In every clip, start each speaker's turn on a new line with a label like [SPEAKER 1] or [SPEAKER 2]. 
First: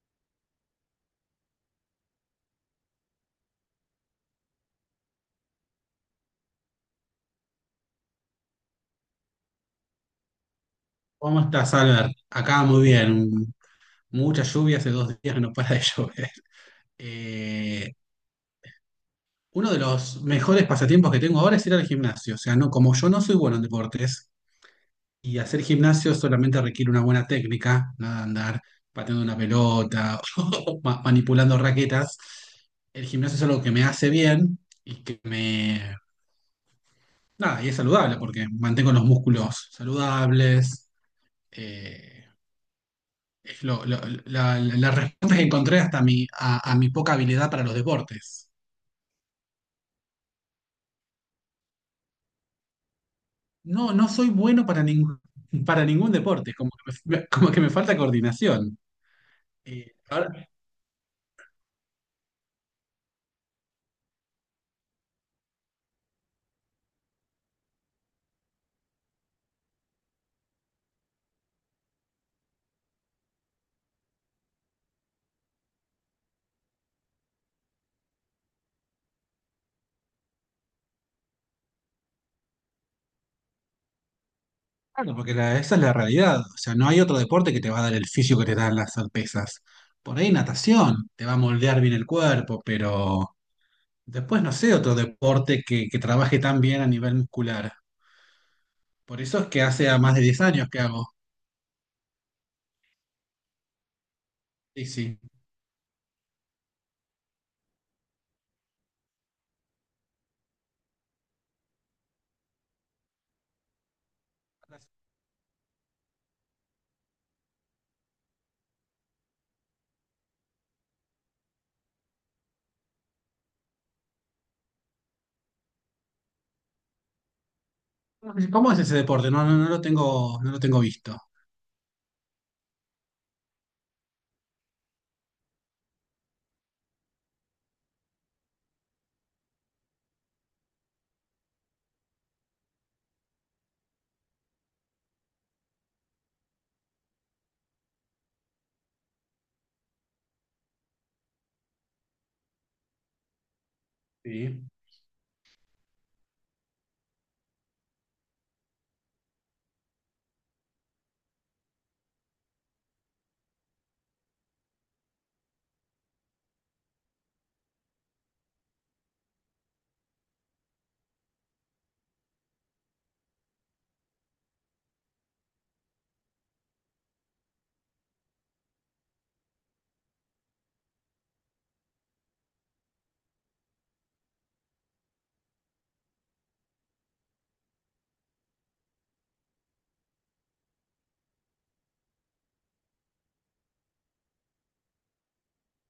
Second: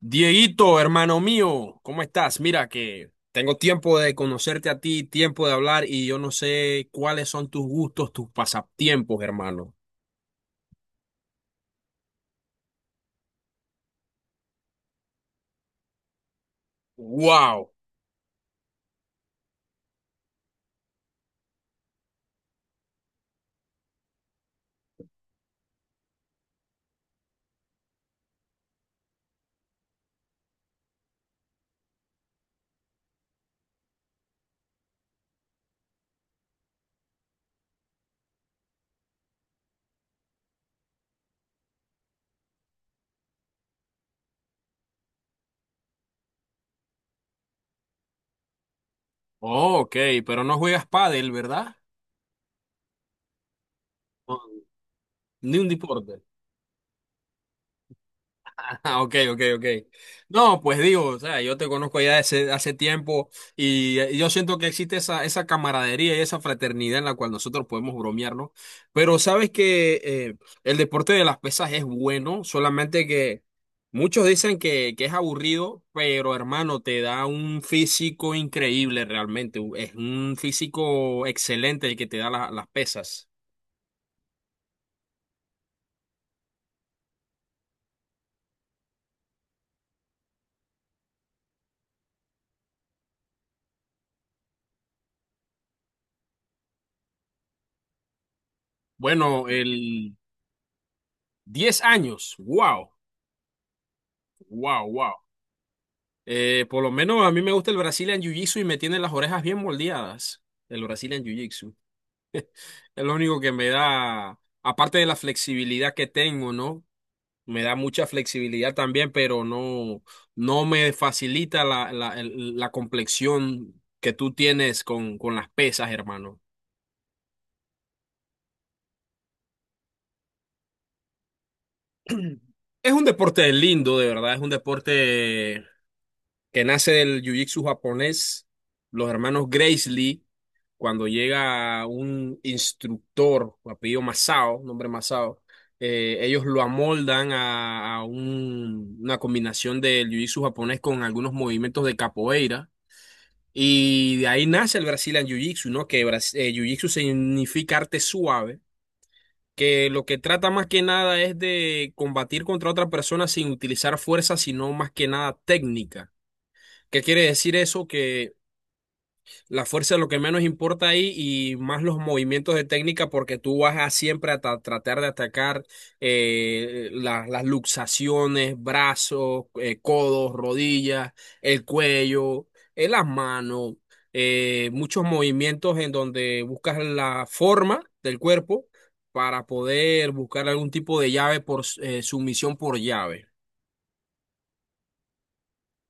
[SPEAKER 1] Dieguito, hermano mío, ¿cómo estás? Mira que tengo tiempo de conocerte a ti, tiempo de hablar y yo no sé cuáles son tus gustos, tus pasatiempos, hermano.
[SPEAKER 2] ¿Cómo estás, Albert? Acá muy bien. Mucha lluvia, hace 2 días que no para de llover.
[SPEAKER 1] Wow.
[SPEAKER 2] Eh, Uno de los mejores pasatiempos que tengo ahora es ir al gimnasio. O sea, no, como yo no soy bueno en deportes y hacer gimnasio solamente requiere una buena técnica, nada de andar pateando una pelota o manipulando raquetas. El gimnasio es algo que me hace bien y que me... Nada, y es saludable porque mantengo los músculos saludables. eh, lo- lo- la respuesta que encontré hasta mi, a mi poca habilidad para los deportes.
[SPEAKER 1] Oh, ok, pero no juegas pádel, ¿verdad?
[SPEAKER 2] No, no soy
[SPEAKER 1] No.
[SPEAKER 2] bueno para ningún,
[SPEAKER 1] Ni un
[SPEAKER 2] para ningún
[SPEAKER 1] deporte.
[SPEAKER 2] deporte, como que me, como que me falta coordinación.
[SPEAKER 1] Ah, ok, ok, ok.
[SPEAKER 2] Eh, ahora-
[SPEAKER 1] No, pues digo, o sea, yo te conozco ya hace tiempo y, yo siento que existe esa camaradería y esa fraternidad en la cual nosotros podemos bromearnos. Pero sabes que el deporte de las pesas es bueno, solamente que muchos dicen que es aburrido, pero hermano, te da un físico increíble realmente. Es un físico excelente el que te da las pesas.
[SPEAKER 2] claro, porque esa es la realidad. O sea, no hay otro deporte que te va a dar el fisio que te dan las pesas. Por ahí natación, te va a moldear bien el cuerpo, pero después no sé otro deporte que trabaje tan bien a nivel muscular. Por eso es
[SPEAKER 1] Bueno,
[SPEAKER 2] que hace a más
[SPEAKER 1] el
[SPEAKER 2] de 10 años que hago.
[SPEAKER 1] 10 años, wow,
[SPEAKER 2] Sí,
[SPEAKER 1] wow, wow.
[SPEAKER 2] sí.
[SPEAKER 1] Por lo menos a mí me gusta el Brazilian Jiu-Jitsu y me tiene las orejas bien moldeadas. El Brazilian Jiu-Jitsu. Es lo único que me da, aparte de la flexibilidad que tengo, ¿no? Me da mucha flexibilidad también, pero no, no me facilita la complexión que tú tienes con las pesas, hermano.
[SPEAKER 2] ¿Cómo es ese deporte? No, no lo tengo, no lo tengo visto.
[SPEAKER 1] Es un deporte lindo, de verdad. Es un deporte que nace del Jiu-Jitsu japonés. Los hermanos Gracie Lee, cuando llega un instructor, apellido Masao, nombre Masao, ellos lo amoldan a una combinación del jiu-jitsu japonés con algunos movimientos de capoeira. Y de ahí
[SPEAKER 2] Sí.
[SPEAKER 1] nace el Brazilian Jiu-Jitsu, ¿no? Que Jiu-Jitsu significa arte suave, que lo que trata más que nada es de combatir contra otra persona sin utilizar fuerza, sino más que nada técnica. ¿Qué quiere decir eso? Que la fuerza es lo que menos importa ahí y más los movimientos de técnica porque tú vas a siempre a tratar de atacar las luxaciones, brazos, codos, rodillas, el cuello, las manos, muchos movimientos en donde buscas la forma del cuerpo para poder buscar algún tipo de llave por sumisión por llave.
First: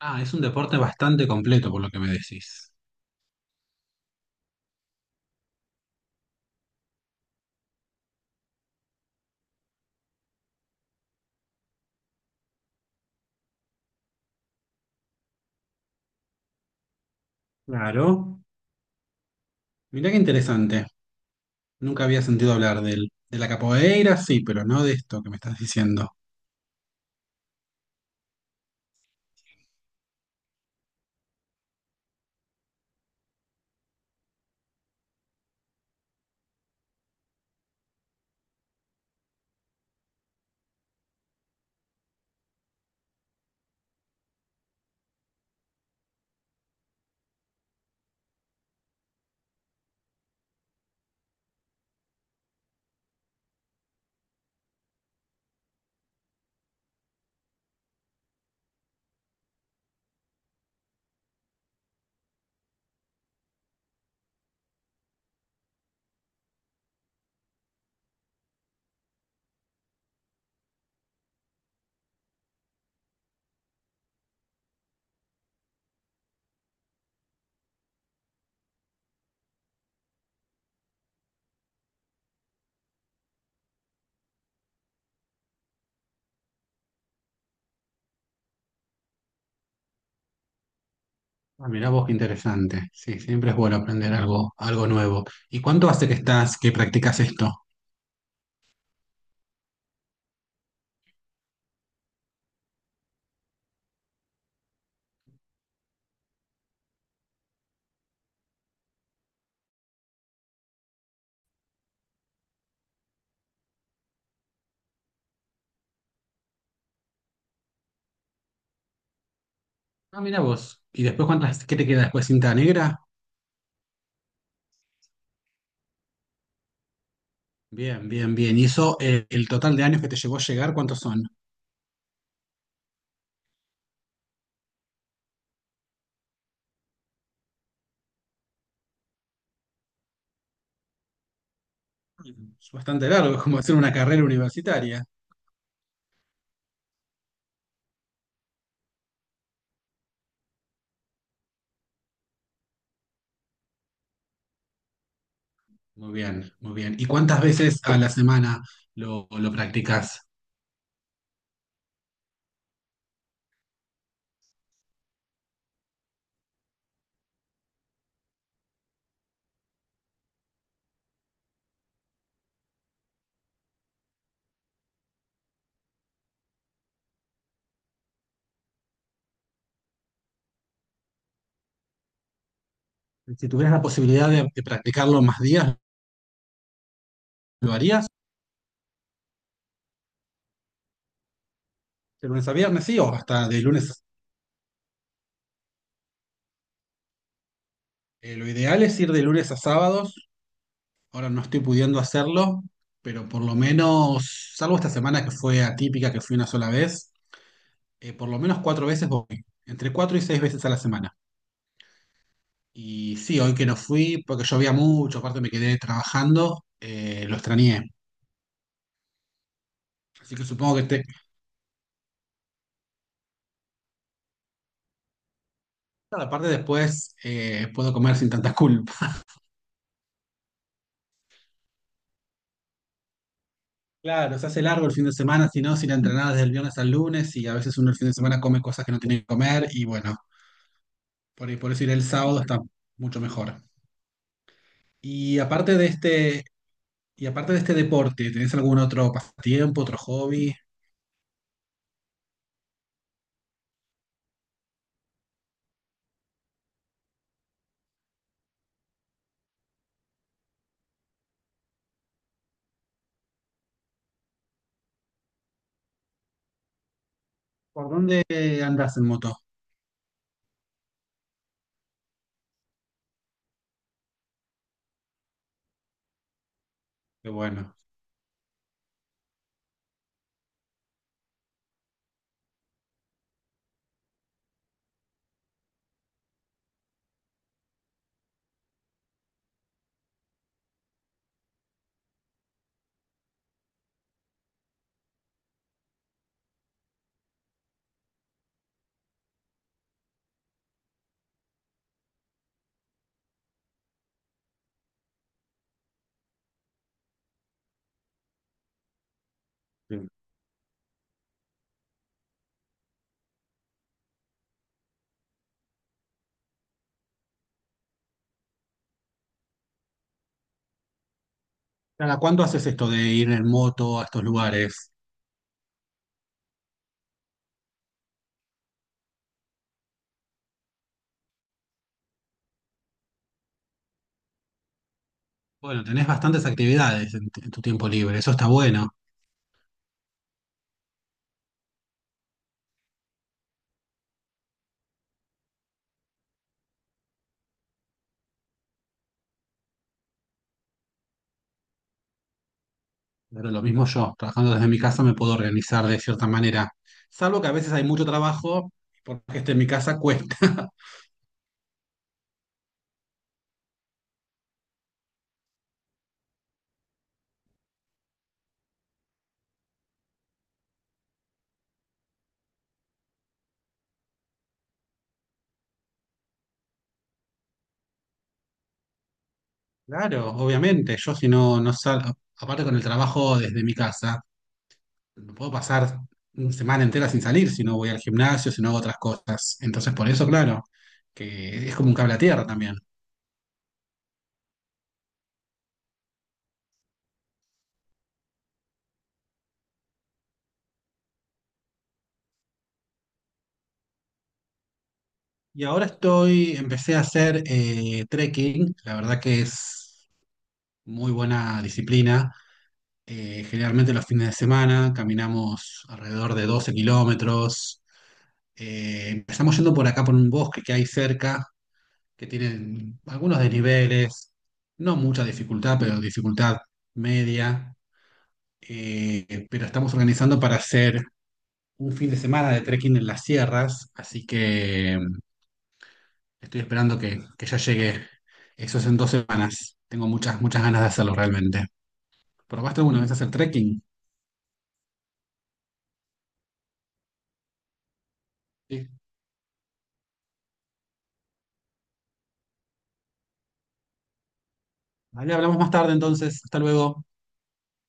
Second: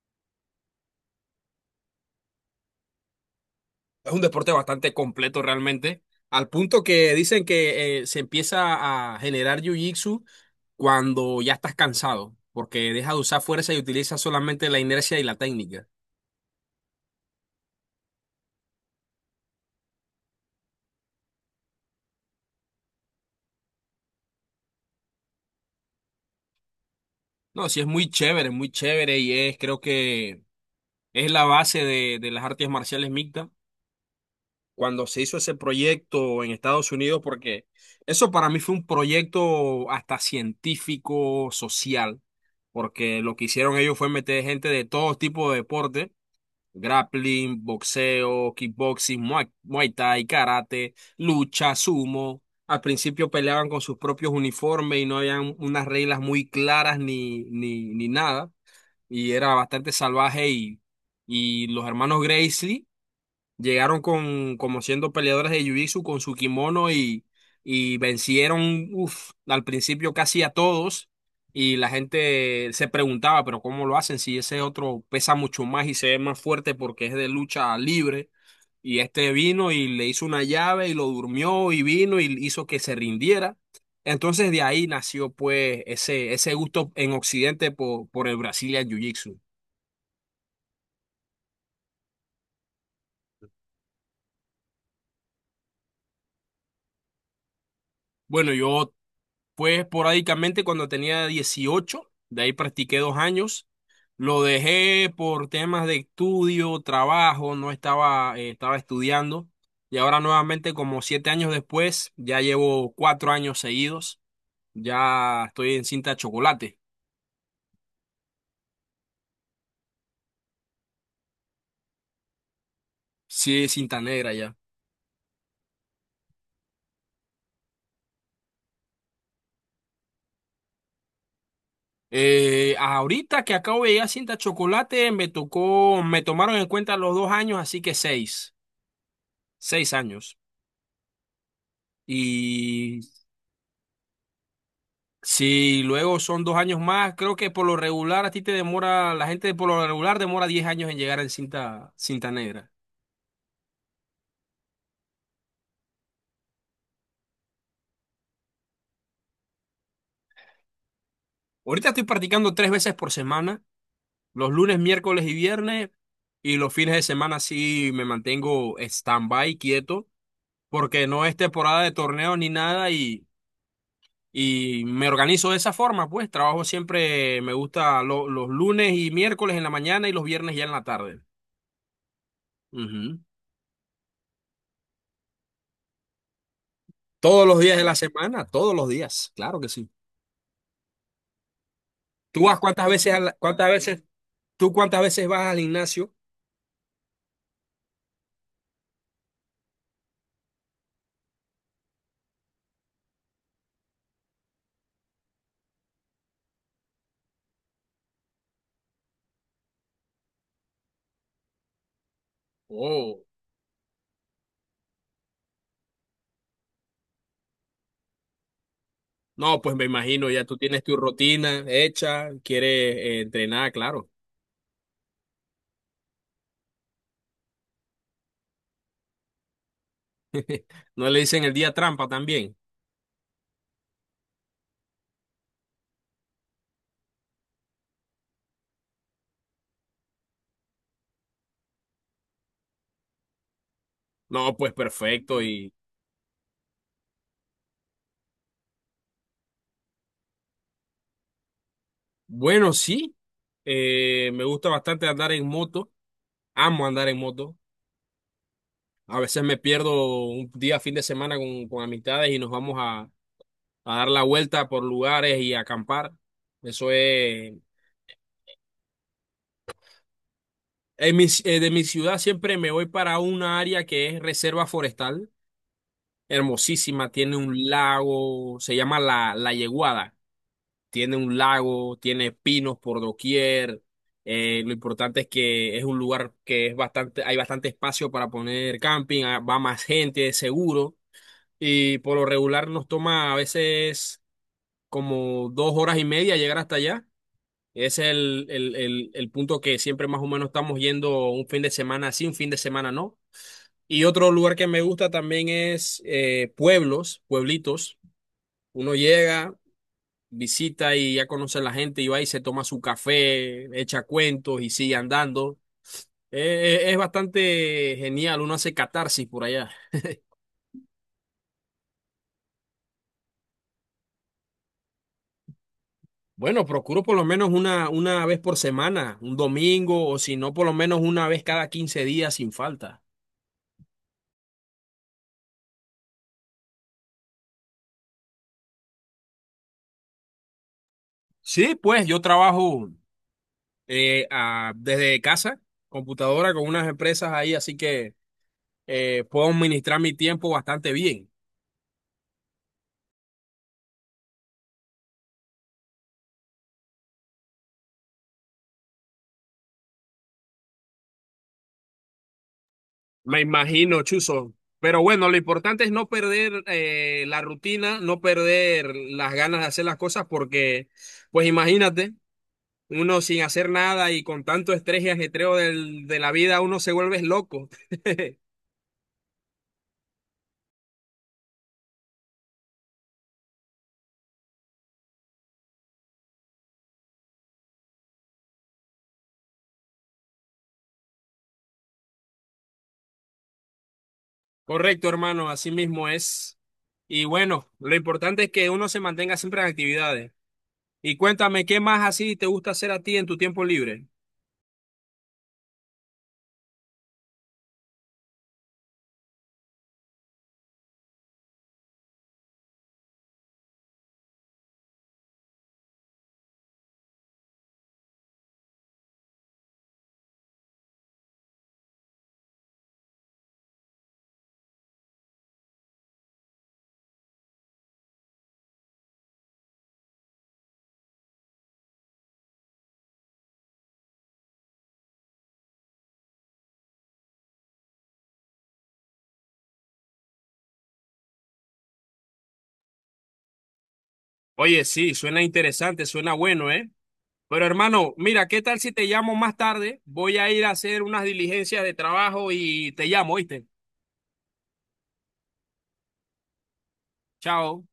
[SPEAKER 2] Ah, es un deporte bastante completo por lo que me decís.
[SPEAKER 1] Es un deporte bastante completo realmente, al punto que dicen que se empieza a generar jiu-jitsu cuando ya estás cansado, porque deja de usar fuerza y utiliza solamente la inercia y la técnica.
[SPEAKER 2] Claro. Mirá qué interesante. Nunca había sentido hablar del, de la capoeira, sí, pero no de esto que me estás diciendo.
[SPEAKER 1] No, sí es muy chévere y es, creo que es la base de las artes marciales mixtas. Cuando se hizo ese proyecto en Estados Unidos, porque eso para mí fue un proyecto hasta científico, social, porque lo que hicieron ellos fue meter gente de todo tipo de deportes. Grappling, boxeo, kickboxing, muay thai, karate, lucha, sumo. Al principio peleaban con sus propios uniformes y no habían unas reglas muy claras ni nada. Y era bastante salvaje y los hermanos Gracie llegaron con, como siendo peleadores de Jiu-Jitsu con su kimono y vencieron, uf, al principio casi a todos. Y la gente se preguntaba, pero ¿cómo lo hacen? Si ese otro pesa mucho más y se ve más fuerte porque es de lucha libre. Y este vino y le hizo una llave y lo durmió y vino y hizo que se rindiera. Entonces de ahí nació pues ese gusto en Occidente por el Brazilian Jiu-Jitsu.
[SPEAKER 2] Ah, mirá vos qué interesante. Sí, siempre es bueno aprender algo, algo nuevo. ¿Y cuánto hace que estás, que practicas esto?
[SPEAKER 1] Bueno, yo fue esporádicamente cuando tenía 18, de ahí practiqué 2 años. Lo dejé por temas de estudio, trabajo, no estaba, estaba estudiando. Y ahora nuevamente, como 7 años después, ya llevo 4 años seguidos. Ya estoy en cinta chocolate.
[SPEAKER 2] Ah, mirá vos. ¿Y después cuántas, qué te queda después? ¿Cinta negra?
[SPEAKER 1] Sí, cinta negra ya.
[SPEAKER 2] Bien, bien, bien. ¿Y eso, el total de años que te llevó a llegar, cuántos son?
[SPEAKER 1] Ahorita que acabo de llegar a cinta chocolate, me tocó, me tomaron en cuenta los 2 años, así que seis años.
[SPEAKER 2] Es
[SPEAKER 1] Y
[SPEAKER 2] bastante largo, es como hacer una carrera universitaria.
[SPEAKER 1] si luego son 2 años más, creo que por lo regular a ti te demora, la gente por lo regular demora 10 años en llegar en cinta negra.
[SPEAKER 2] Muy bien, muy bien. ¿Y cuántas veces a la semana lo practicas?
[SPEAKER 1] Ahorita estoy practicando 3 veces por semana, los lunes, miércoles y viernes, y los fines de semana sí me mantengo stand-by, quieto, porque no es temporada de torneo ni nada y me organizo de esa forma, pues trabajo siempre, me gusta los lunes y miércoles en la mañana y los viernes ya en la tarde. Ujú.
[SPEAKER 2] Si tuvieras la posibilidad de practicarlo más días,
[SPEAKER 1] Todos los
[SPEAKER 2] ¿lo
[SPEAKER 1] días de la
[SPEAKER 2] harías?
[SPEAKER 1] semana, todos los días, claro que sí.
[SPEAKER 2] ¿De
[SPEAKER 1] ¿Tú
[SPEAKER 2] lunes a
[SPEAKER 1] vas
[SPEAKER 2] viernes,
[SPEAKER 1] cuántas
[SPEAKER 2] sí? ¿O
[SPEAKER 1] veces a la-
[SPEAKER 2] hasta de
[SPEAKER 1] cuántas veces,
[SPEAKER 2] lunes?
[SPEAKER 1] tú cuántas veces vas al gimnasio?
[SPEAKER 2] Lo ideal es ir de lunes a sábados. Ahora no estoy pudiendo hacerlo, pero por lo menos, salvo esta semana que fue atípica, que fui una sola vez, por lo menos 4 veces voy. Entre 4 y 6 veces a la semana. Y
[SPEAKER 1] Oh,
[SPEAKER 2] sí, hoy que no fui, porque llovía mucho, aparte me quedé trabajando, lo extrañé.
[SPEAKER 1] no, pues me imagino,
[SPEAKER 2] Así
[SPEAKER 1] ya
[SPEAKER 2] que
[SPEAKER 1] tú
[SPEAKER 2] supongo
[SPEAKER 1] tienes
[SPEAKER 2] que,
[SPEAKER 1] tu
[SPEAKER 2] te-
[SPEAKER 1] rutina hecha, quieres entrenar, claro.
[SPEAKER 2] Claro, aparte después puedo comer sin tanta culpa.
[SPEAKER 1] ¿No le dicen el día trampa también?
[SPEAKER 2] Claro, se hace largo el fin de semana, si no, si la entrenada desde el viernes al lunes y a veces uno el fin de semana come cosas que no tiene que comer y bueno, por eso ir el sábado está mucho mejor.
[SPEAKER 1] No, pues
[SPEAKER 2] Y
[SPEAKER 1] perfecto. Y
[SPEAKER 2] aparte de este, y aparte de este deporte, ¿tenés algún otro pasatiempo, otro hobby?
[SPEAKER 1] bueno, sí, me gusta bastante andar en moto, amo andar en moto. A veces me pierdo un día, fin de semana con amistades y nos vamos a dar la vuelta por lugares y a acampar. Eso es.
[SPEAKER 2] ¿Por dónde andás en moto?
[SPEAKER 1] De mi ciudad siempre me voy para una área que es reserva forestal, hermosísima,
[SPEAKER 2] Qué
[SPEAKER 1] tiene un
[SPEAKER 2] bueno.
[SPEAKER 1] lago, se llama La Yeguada, tiene un lago, tiene pinos por doquier, lo importante es que es un lugar que es bastante, hay bastante espacio para poner camping, ah, va más gente, es seguro, y por lo regular nos toma a veces como 2 horas y media llegar hasta allá. Ese es el punto que siempre más o menos estamos yendo un fin de semana sí, un fin de semana no. Y otro lugar que me gusta también es pueblos, pueblitos. Uno llega,
[SPEAKER 2] Sí.
[SPEAKER 1] visita y ya conoce a la gente y va y se toma su café, echa cuentos y sigue andando. Es bastante genial, uno hace catarsis por allá.
[SPEAKER 2] ¿Cada cuándo haces esto de ir en moto a estos lugares?
[SPEAKER 1] Bueno, procuro por lo menos una vez por semana, un domingo o si no, por lo menos una vez cada 15 días sin falta.
[SPEAKER 2] Bueno, tenés bastantes actividades en tu tiempo libre, eso está bueno.
[SPEAKER 1] Sí, pues yo trabajo desde casa, computadora con unas empresas ahí, así que... puedo administrar mi tiempo bastante bien.
[SPEAKER 2] Pero lo mismo yo, trabajando desde mi casa me puedo organizar de cierta manera. Salvo que a veces hay mucho trabajo, porque esté en mi casa cuesta.
[SPEAKER 1] Me imagino, Chuzo. Pero bueno, lo importante es no perder la rutina, no perder las ganas de hacer las cosas, porque, pues imagínate, uno sin hacer nada y con tanto estrés y ajetreo de la vida, uno se vuelve loco.
[SPEAKER 2] Claro, obviamente, yo si no, no salgo, aparte con el trabajo desde mi casa, no puedo pasar una semana entera sin salir si no voy al gimnasio, si no hago otras cosas. Entonces, por eso, claro, que es como un cable a tierra también.
[SPEAKER 1] Correcto, hermano, así mismo es. Y bueno, lo importante es que uno se mantenga siempre en actividades. Y cuéntame, ¿qué más así te gusta hacer a ti en tu tiempo libre?
[SPEAKER 2] Y ahora estoy, empecé a hacer trekking, la verdad que es muy buena disciplina. Generalmente los fines de semana caminamos alrededor de 12 kilómetros. Empezamos yendo por acá, por un bosque que hay cerca, que tiene algunos desniveles, no mucha dificultad, pero dificultad media. Pero estamos organizando para hacer un fin de semana de trekking en las sierras, así que estoy esperando que ya llegue. Eso es en 2 semanas. Tengo muchas, muchas ganas de hacerlo realmente. ¿Probaste alguna vez hacer trekking?
[SPEAKER 1] Oye, sí, suena interesante, suena bueno, ¿eh? Pero hermano, mira, ¿qué tal
[SPEAKER 2] Sí.
[SPEAKER 1] si te llamo más tarde? Voy a ir a hacer unas diligencias de trabajo y te llamo, ¿oíste?
[SPEAKER 2] Vale, hablamos más tarde entonces. Hasta luego.
[SPEAKER 1] Chao.